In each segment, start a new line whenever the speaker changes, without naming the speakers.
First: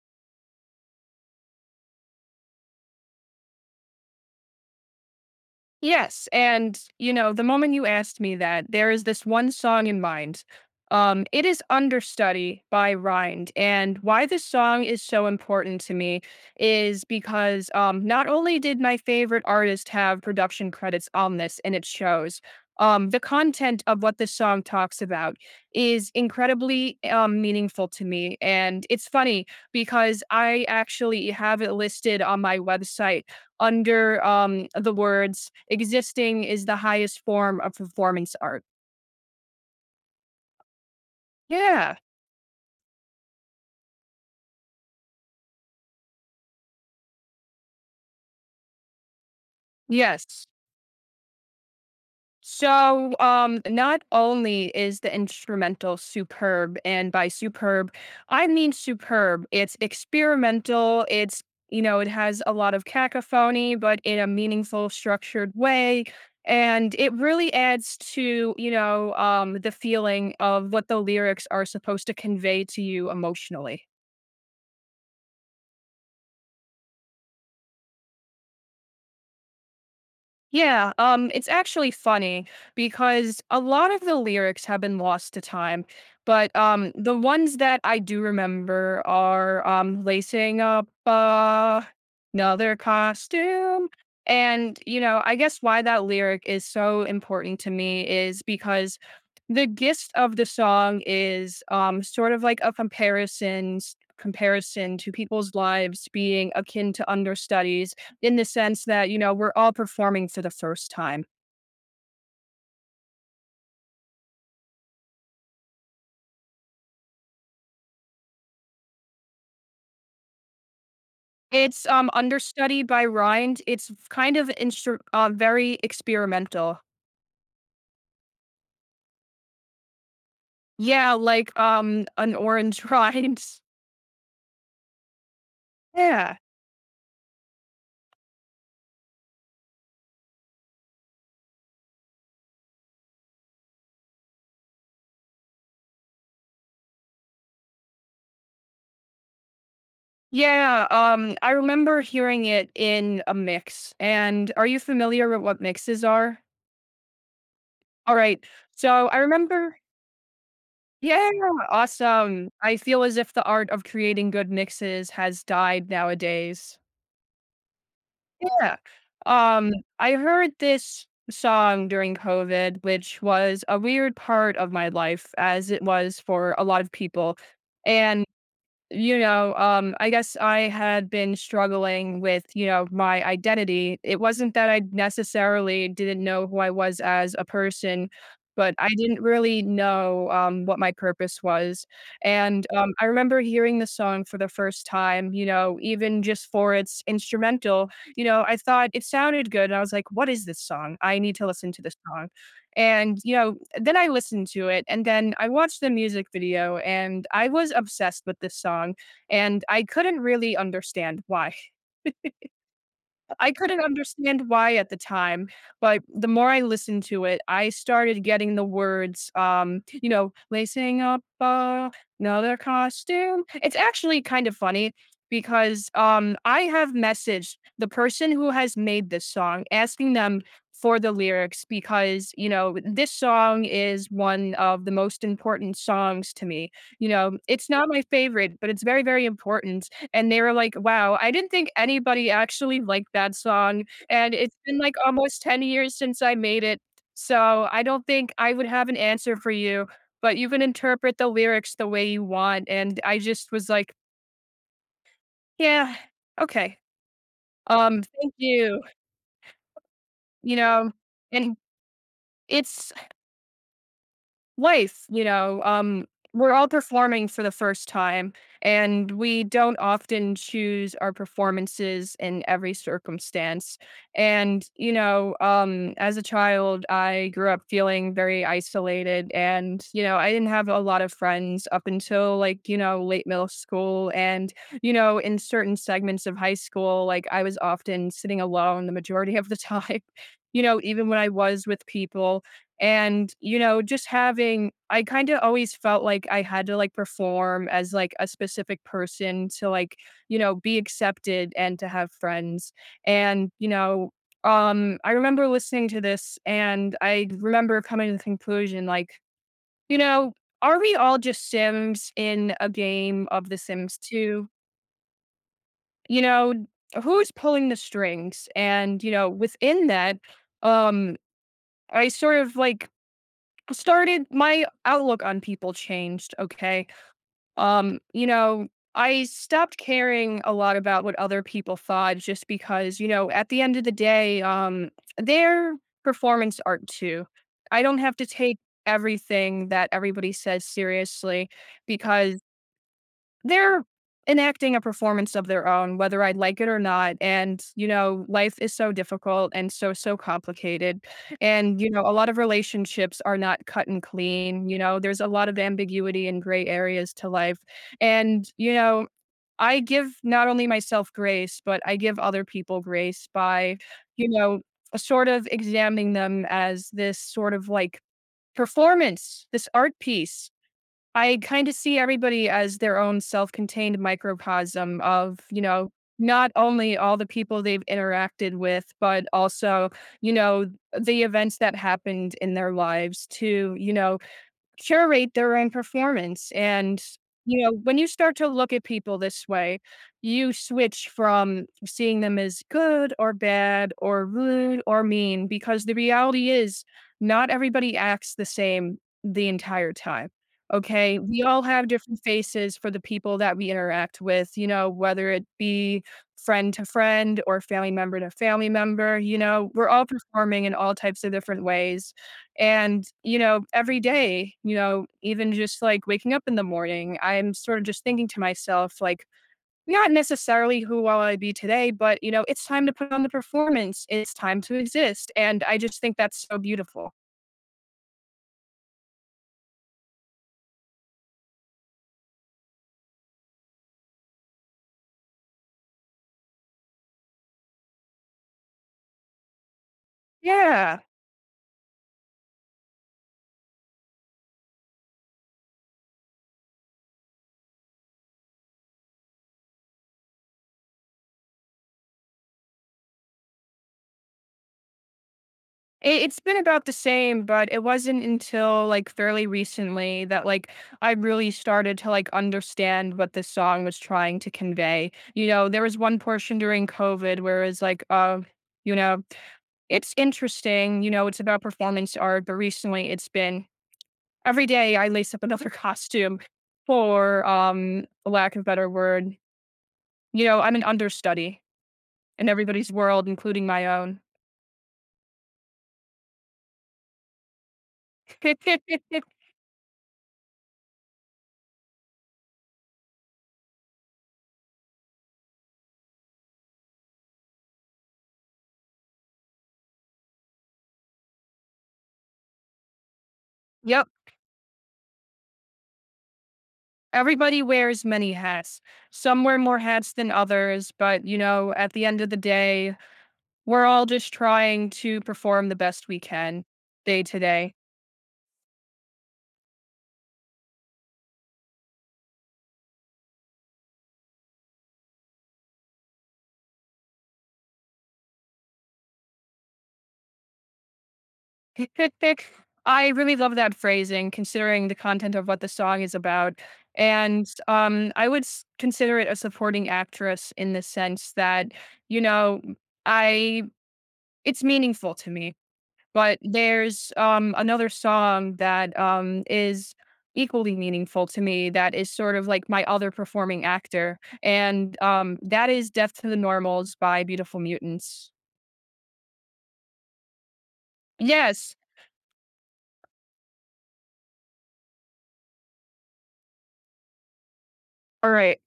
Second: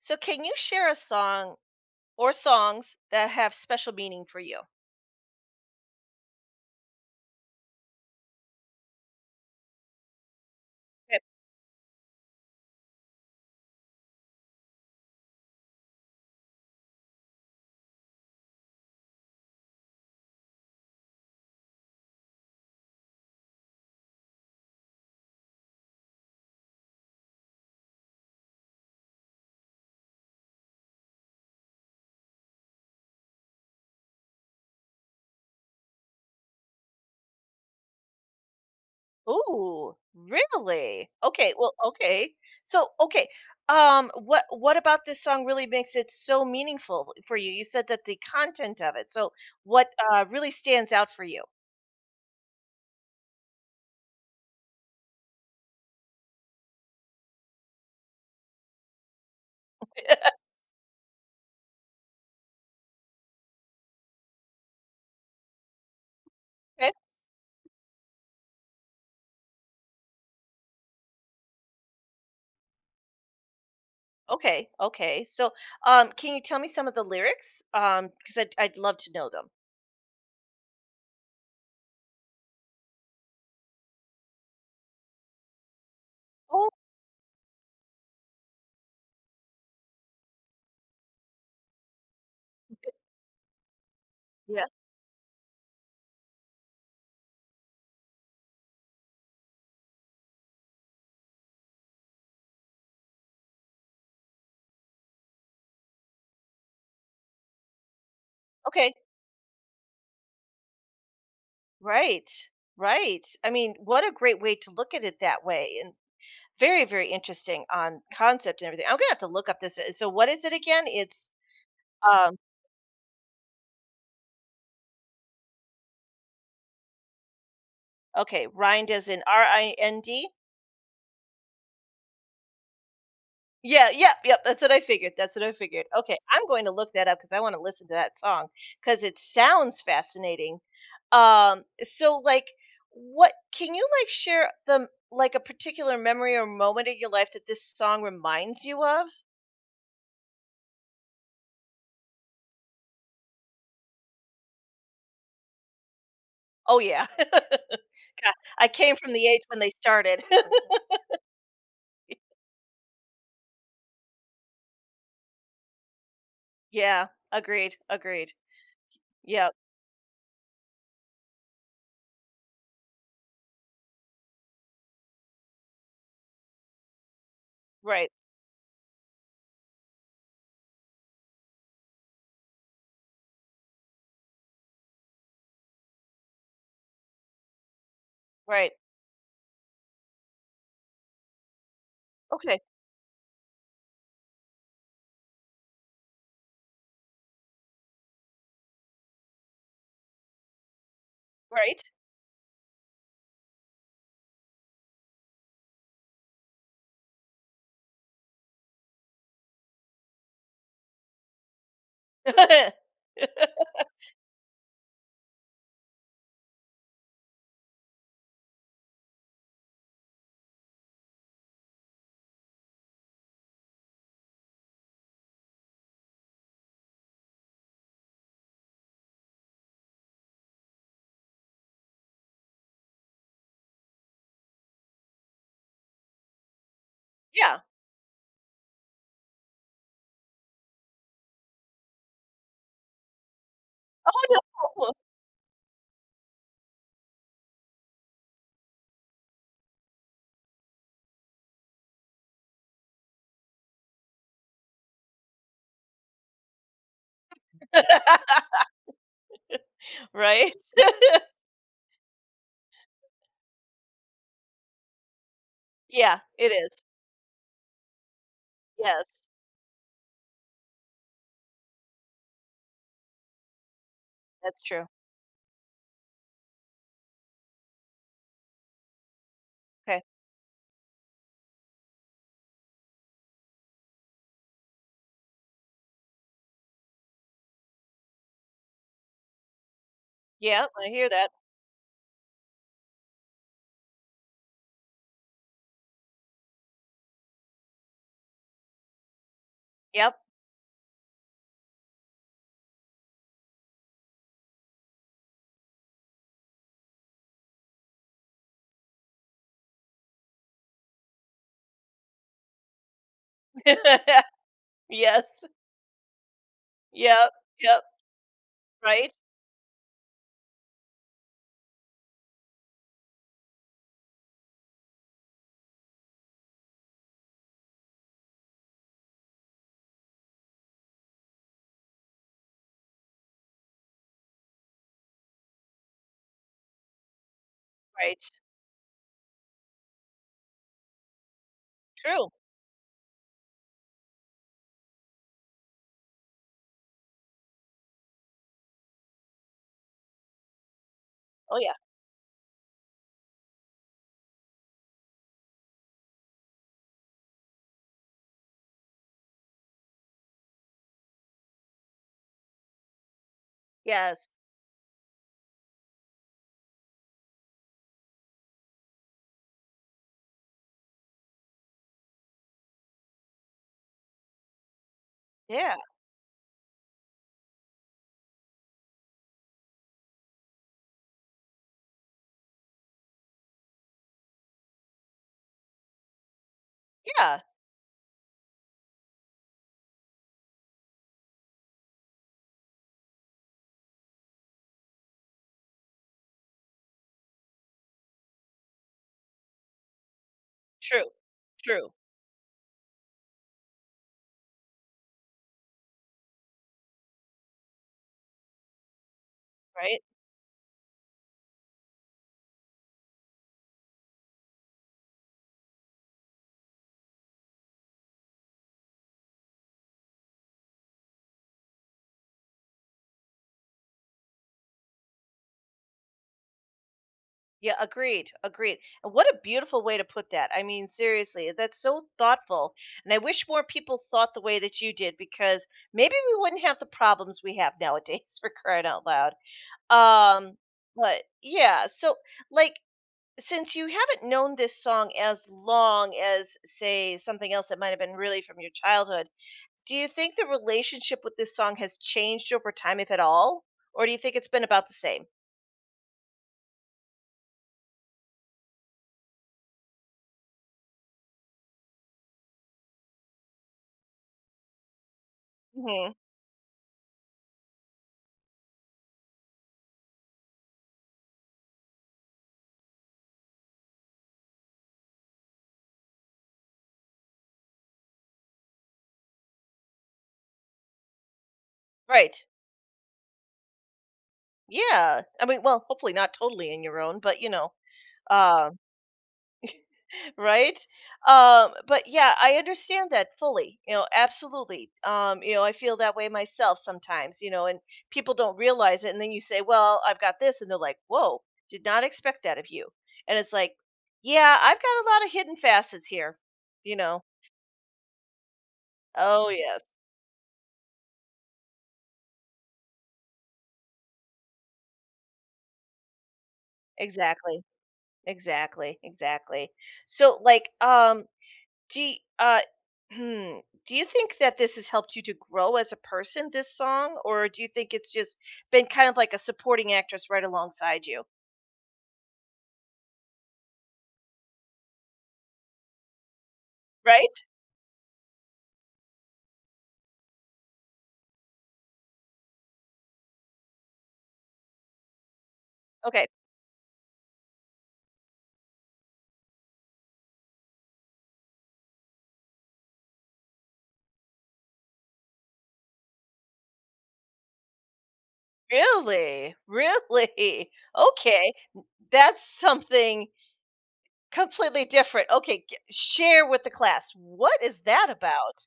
So, can you share a song or songs that have special meaning for you?
Yes, and, the moment you asked me that, there is this one song in mind.
Okay.
It is "Understudy" by Rind, and why this song is so important to me is because, not only did my favorite artist have production credits on this, and it shows, the content of what this song talks about is incredibly, meaningful to me, and it's funny because I actually have it listed on my website under, the words, "Existing is the highest form of performance art."
Ooh, really? Okay, well,
Yeah.
okay. So, okay. What about this song really makes it so meaningful for you? You said that the content of it. So, what
Yes.
really stands out for you?
So, not only is the instrumental superb, and by superb, I mean superb. It's experimental, it's, it has a lot of cacophony, but in a meaningful, structured way,
Okay.
and it really adds to, the feeling of what the lyrics are supposed to convey to you emotionally.
Okay, okay. So, can you tell me some of the lyrics? Because I'd love to know them.
Yeah, it's actually funny because a lot of the lyrics have been lost to time, but
Oh,
the ones that I do remember are, lacing up another costume.
yeah.
And, I guess why that lyric is so important to me is because the gist of the song is, sort of like a comparison to people's lives being akin to understudies in the sense
Okay.
that, we're all performing for the first time.
Right. Right. I mean, what a great way to look at it that way. And very very interesting on concept and everything. I'm gonna have to look up this, so what is it again? It's,
It's,
um
understudy by Rind. It's kind of instru very experimental.
okay, rind as in Rind.
Yeah, like, an orange rind.
Yeah, yeah, yep, yep, that's what I figured, that's what I figured. Okay,
Yeah.
I'm going to look that up because I want to listen to that song because it sounds fascinating. So like, what can you, like, share the, like, a particular memory or moment in your life that this song reminds you of?
Yeah, I remember hearing it in a mix, and are you familiar with what mixes are?
Oh, yeah. God,
Alright,
I came
so
from
I
the age when they
remember.
started.
Yeah, awesome. I feel as if the art of creating good mixes has died nowadays.
Yeah, agreed, agreed.
Yeah.
Yeah,
Um, I heard this song during COVID, which was a weird part of my life as it was for a lot of people,
right.
and, I guess I had been struggling with, my identity. It wasn't that I necessarily didn't know who I was as a person,
Right.
but I didn't really know, what my purpose was.
Okay.
And, I remember hearing the song for the first time, even just for its instrumental. I thought it sounded good. And I was like, what is this song? I need to listen
Right.
to this song. And, then I listened to it and then I watched the music video and I was obsessed with this song and I couldn't really understand why. I couldn't understand why at the time, but the more I listened to it, I started getting the words, lacing up a another costume. It's actually kind of funny because, I have messaged the person who has made this song, asking them for the lyrics because, this song is one of the most important songs to me. You know,
Yeah.
it's not my favorite, but it's very, very important. And they were like, "Wow, I didn't think anybody actually liked that song. And it's been,
Oh, no.
like, almost 10 years since I made it, so I don't think I would have an answer for you, but you can interpret the lyrics the way you want." And I just was like, "Yeah, okay. Thank you."
Right?
You know? And it's life,
Yeah, it
we're all
is.
performing for the first time,
Yes,
and we don't often choose our performances in every circumstance.
that's
And,
true.
as a child, I grew up feeling very isolated, and,
Okay.
I didn't have a lot of friends up until, like, late middle school. And, in certain segments of high school, like, I was often sitting alone the majority of the time,
Yeah, I hear
even when I
that.
was with people. And, you know, just having I kinda always felt like I had to, like, perform as, like, a specific person to, like,
Yep.
be accepted and to have friends. And, I remember listening to this, and I remember coming to the conclusion, like, you know, are we all just Sims in a game of The Sims 2?
Yes.
You know, who's
Yep,
pulling the
yep.
strings? And,
Right,
within that, um, I sort of, like, started my outlook on people changed. Okay. um you know I stopped caring a lot about what other people thought just because, at the end of the day, they're performance art too. I don't have to
right.
take everything that everybody says seriously
True.
because they're enacting a performance of their own, whether I like it or not. And, life is so difficult and so, so complicated.
Oh, yeah.
And, a lot of relationships are not cut and clean. There's a lot of ambiguity and gray areas to life. And, I give not only myself grace, but I give other people grace by,
Yes.
you know, sort of examining them as this sort of like performance, this art piece. I kind of see everybody as their own self-contained microcosm of,
Yeah,
not only all the people they've interacted with, but also, you know, the events that happened in their lives to, curate their own performance. And,
yeah.
when you start to look at people this way, you switch from seeing them as good or bad or rude or mean because the reality is not everybody acts the same the entire time.
True,
Okay. We all have
true.
different faces for the people that we interact with, whether it be friend to friend or family member to family member. We're
Right?
all performing in all types of different ways. And, every day, even just like waking up in the morning, I'm sort of just thinking to myself, like, not necessarily who will I be today, but, it's time to put on the performance. It's time to exist. And I just think that's so beautiful.
Yeah, agreed, agreed. And what a beautiful way to put that. I mean, seriously, that's so thoughtful. And I wish more people thought the way that you did because maybe we wouldn't have the problems we have nowadays for crying out loud. Um,
Yeah.
but yeah, so like, since you haven't known this song as long as say something else that might have been really from your childhood, do you think the relationship with this song has changed over time if at all? Or do you think it's been about the same?
It's been about the same, but it wasn't until, like, fairly recently that, like, I really started to, like, understand what this song was trying to convey. There was
Mhm.
one portion during COVID where it was like, you know, it's interesting, it's about performance art, but recently it's been every day I lace up another costume for, for lack of a better word. I'm an understudy
Right.
in everybody's world, including my own.
Yeah. I mean, well, hopefully not totally in your own, but you know, uh, right? But yeah, I understand that fully. You know, absolutely. You know, I feel that way myself sometimes. You know, and people don't realize it, and then you say, "Well, I've got this," and they're like, "Whoa, did not expect that of you." And it's like,
Yep.
yeah, I've got a lot of hidden facets here. You know.
Everybody wears many hats. Some
Oh
wear more
yes,
hats than others, but, at the end of the day, we're all just trying to perform the best we can day to
exactly,
day.
exactly, exactly. So, like, Do you, uh, hmm, do you think that this has helped you to grow as a person, this song, or do you think it's just been kind of like a supporting actress right alongside you?
I really love that phrasing considering the content of what the song is about.
Right?
And, I would consider it a supporting actress in the sense that, you know, I it's meaningful to me.
Okay.
But there's, another song that, is equally meaningful to me that is sort of like my other performing actor. And, that is Death to the Normals by Beautiful Mutants.
Really? Really? Okay.
Yes.
That's something completely different. Okay. Share with the class. What is that
All right.
about?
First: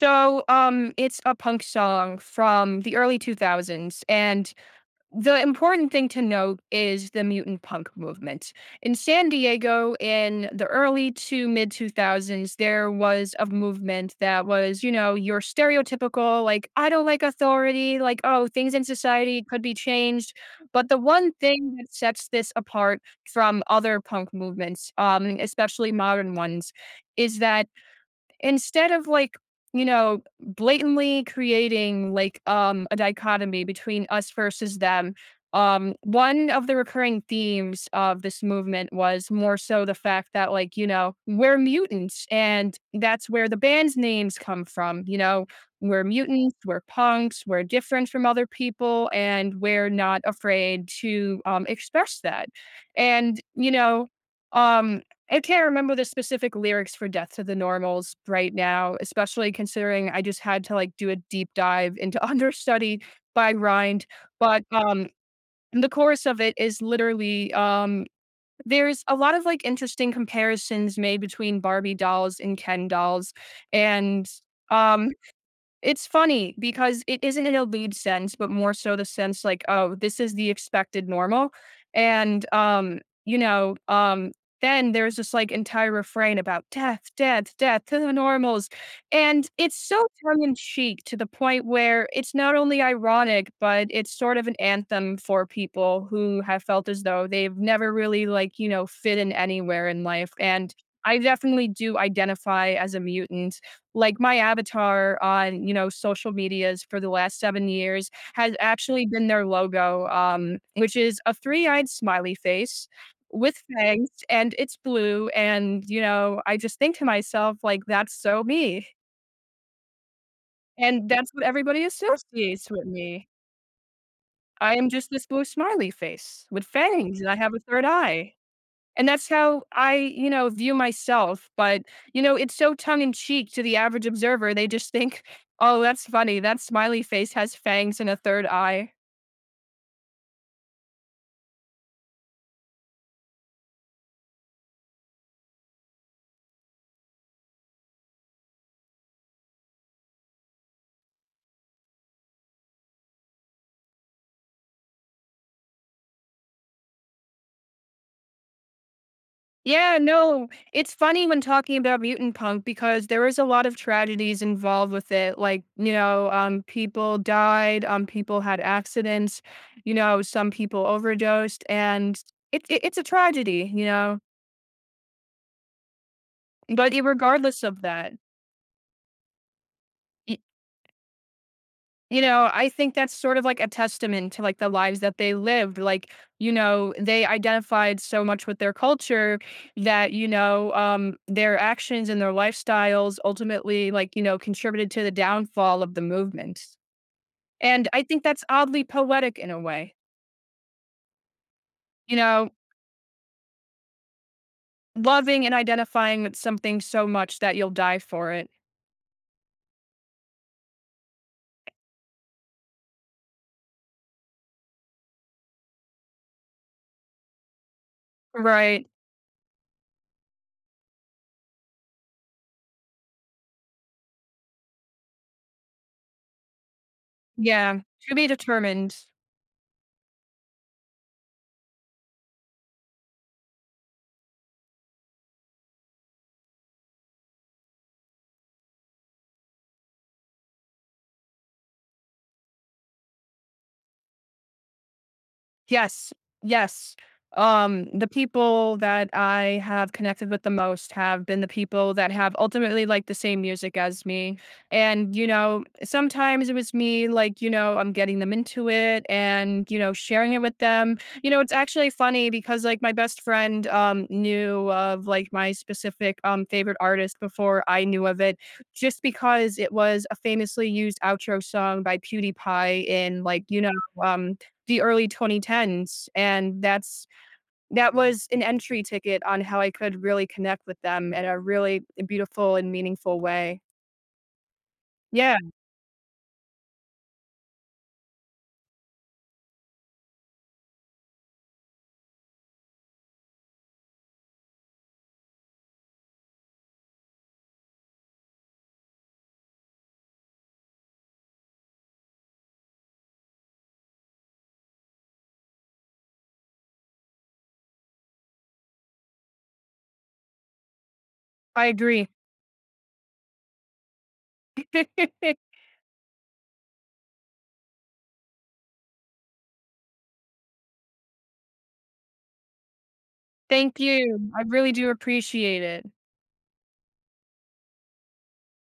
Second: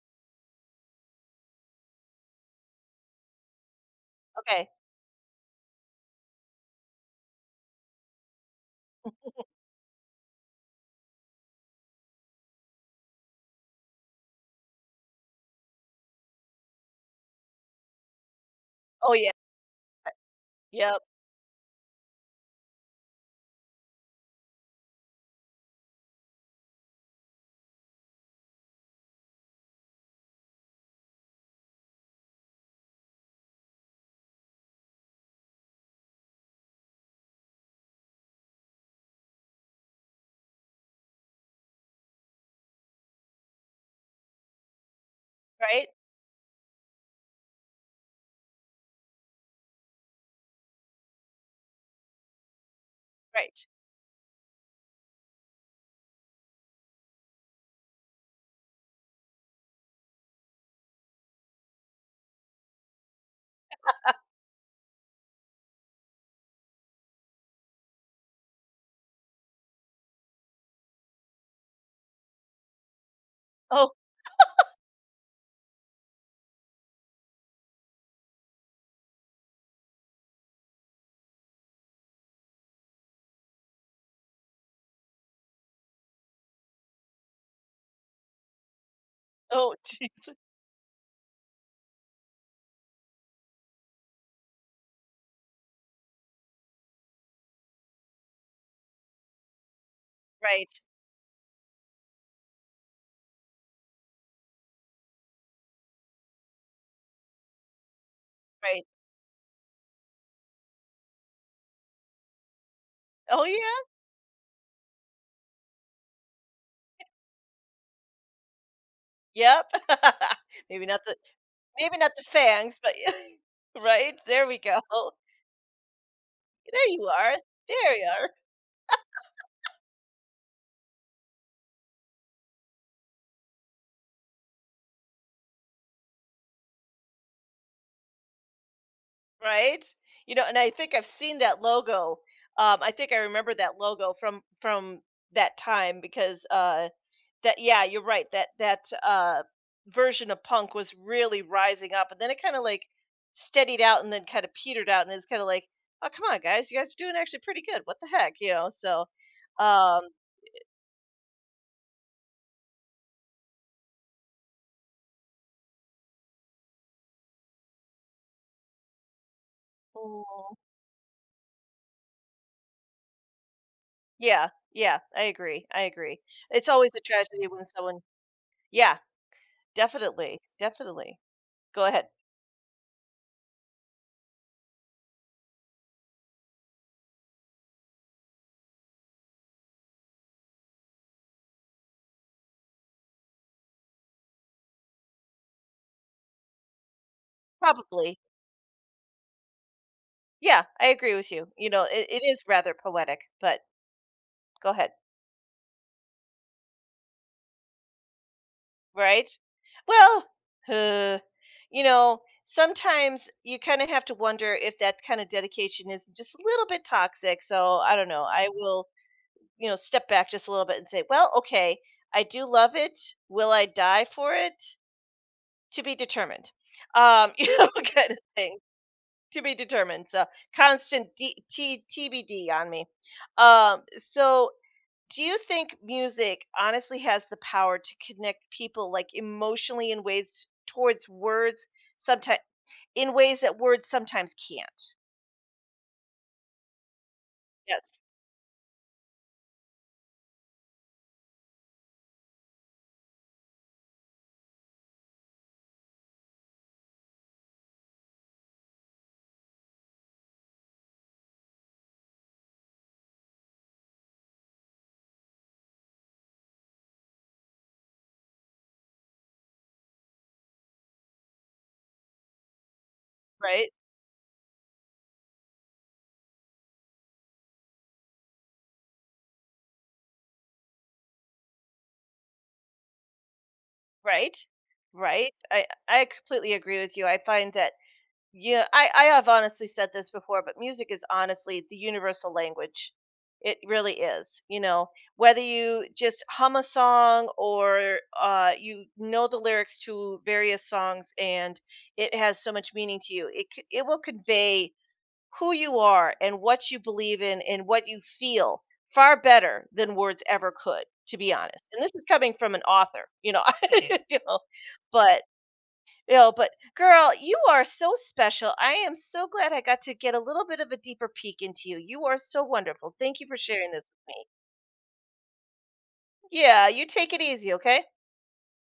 So, it's a punk song from the early 2000s, and
Okay.
the important thing to note is the mutant punk movement. In San Diego in the early to mid 2000s, there was a movement that was, your stereotypical, like, I don't like authority, like, oh, things in
Oh, yeah.
society could be changed. But the
Yep.
one thing that sets this apart from other punk movements, especially modern ones, is that instead of, like, blatantly creating, like, a dichotomy between us versus them, one of the recurring themes of this movement was more so the fact that, like, we're mutants, and that's where the band's names come from.
Right?
We're mutants, we're punks, we're different from other people, and we're not afraid to express that. And,
Right.
um I can't remember the specific lyrics for Death to the Normals right now, especially considering I just had to, like, do a deep dive into Understudy by Rind, but, the chorus of it is literally, there's a lot of, like, interesting comparisons made between Barbie dolls and Ken dolls,
Oh,
and, um it's funny because it isn't an obeyed sense, but more so the sense like, "Oh, this is the expected normal," and, you know, um, then there's this, like, entire refrain about death, death, death to the normals, and
oh,
it's so
geez.
tongue in cheek to the point where it's not only ironic, but it's sort of an anthem for people who have felt as though they've never really, like, fit in anywhere in life, and
Right.
I definitely do identify as a mutant. Like, my avatar on, social medias for the last 7 years has
Right.
actually been their logo, which is a three-eyed smiley face
Oh,
with
yeah.
fangs, and it's blue, and, I just think to myself, like, "That's so me."
Yep. Maybe not
And
the
that's what everybody
Maybe not the
associates
fangs,
with
but
me.
right? There we
I
go.
am just this blue smiley face with
There you
fangs, and
are.
I have a third
There you are.
eye. And that's how I, view myself, but, it's so tongue in cheek to the average observer, they just think, "Oh, that's funny, that smiley face has fangs and a third eye."
Right? You know, and I think I've seen that logo. I think I remember that logo from that time because that yeah, you're right. That uh version of punk was really rising up, and then it kind of like steadied out and then kind of petered out, and it's kind of like, "Oh, come on guys, you guys are doing actually pretty good. What the heck?" You know. So,
Yeah,
um
no, it's funny when talking about mutant punk because there is a lot of tragedies involved with it, like, people died, people had accidents, some people overdosed, and it's a tragedy, you know?
yeah, yeah, I agree, I agree. It's always
But, I
a tragedy
regardless
when
of
someone.
that.
Yeah, definitely, definitely. Go ahead.
I think that's sort of like a testament to like the lives that they lived. Like, they identified so much with their culture that, their actions and their lifestyles ultimately, like, contributed to the downfall of the movement. And I
Probably.
think that's oddly poetic in a way,
Yeah, I agree with you. You know, it,
you
it is
know,
rather poetic, but go ahead.
loving and identifying with something so much that you'll die for it.
Right? Well, uh, you know, sometimes you kind of have to wonder if that kind of dedication is just a little bit toxic. So I don't know. I will,
Right.
you know, step back just a little bit and say, well, okay, I do love it. Will I die for it? To be determined. You know,
Yeah.
kind
To
of
be
thing.
determined.
To be determined. So constant TBD on me. So do you think music honestly has the power to connect people like emotionally in ways towards words sometimes in ways that words sometimes can't?
Yes. Yes.
Yes.
The people that I have connected with the most have been the people that have ultimately liked the same music as me. And, sometimes it was me, like, I'm getting them into it and, sharing it with them. It's actually funny because, like, my best friend, knew of, like, my specific, favorite artist before I knew of it, just because it was a famously used outro song by PewDiePie in, like,
Right.
um, the early 2010s, and that was an entry ticket on how I could really connect with them in a really beautiful and meaningful way.
Right. Right.
Yeah,
I completely agree with you. I find that. Yeah, I have honestly said this before, but music is honestly the universal language. It really is. You know, whether you just hum a song or you know the lyrics to various songs, and it has so much meaning to you, it will convey who you are and what you believe in and what you feel far better than words ever could, to be honest.
I
And this is
agree.
coming from an author, you know, you know but no, but girl, you are so special. I am so glad I got to get a little bit of a deeper peek into you. You are so wonderful. Thank you for sharing
Thank
this with me.
you. I really do appreciate it.
Yeah, you take it easy, okay?